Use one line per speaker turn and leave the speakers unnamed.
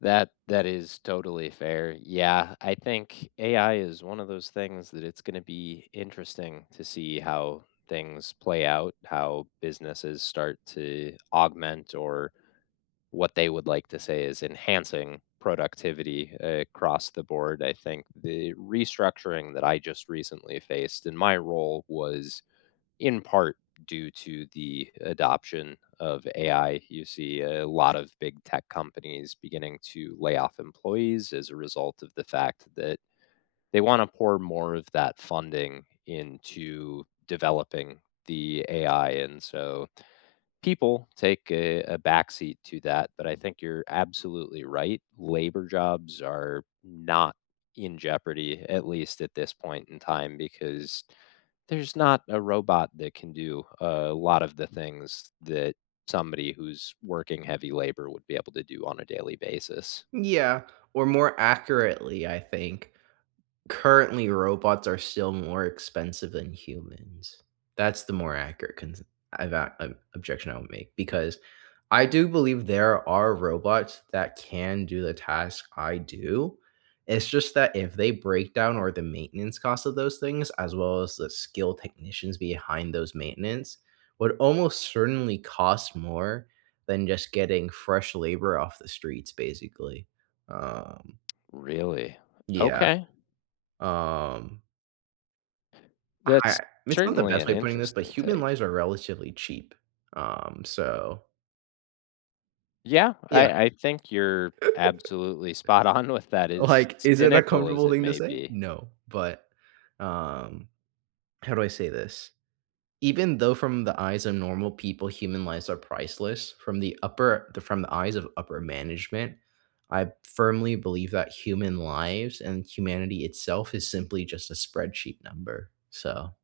That that is totally fair, yeah, I think AI is one of those things that it's gonna be interesting to see how things play out, how businesses start to augment or what they would like to say is enhancing productivity across the board, I think the restructuring that I just recently faced, in my role was, in part, due to the adoption of AI, you see a lot of big tech companies beginning to layoff employees as a result of the fact that they wanna pour more of that funding into developing the AI and so people take a a backseat to that, but I think you're absolutely right, labor jobs are not in jeopardy, at least at this point in time because there's not a robot that can do a lot of the things that somebody who's working heavy labor would be able to do on a daily basis.
Yeah, or more accurately, I think, currently, robots are still more expensive than humans. That's the more accurate cons I’ve got an objection I would make because I do believe there are robots that can do the task I do, it's just that if they break down or the maintenance costs of those things, as well as the skilled technicians behind those maintenance, would almost certainly cost more than just getting fresh labor off the streets, basically. Um
Really?
Yeah.
Okay.
Um I
That's,
it's not the
certainly
best
an
way of putting this, but
interesting
human
take.
lives are relatively cheap, um, so
Yeah,
Yeah.
I I think you're absolutely spot on with that, as
Like, is it a
cynical as
comfortable
it
thing to
may
say?
be.
No, but, um, how do I say this? Even though from the eyes of normal people, human lives are priceless from the upper from the eyes of upper management, I firmly believe that human lives and humanity, itself, is simply just a spreadsheet number, so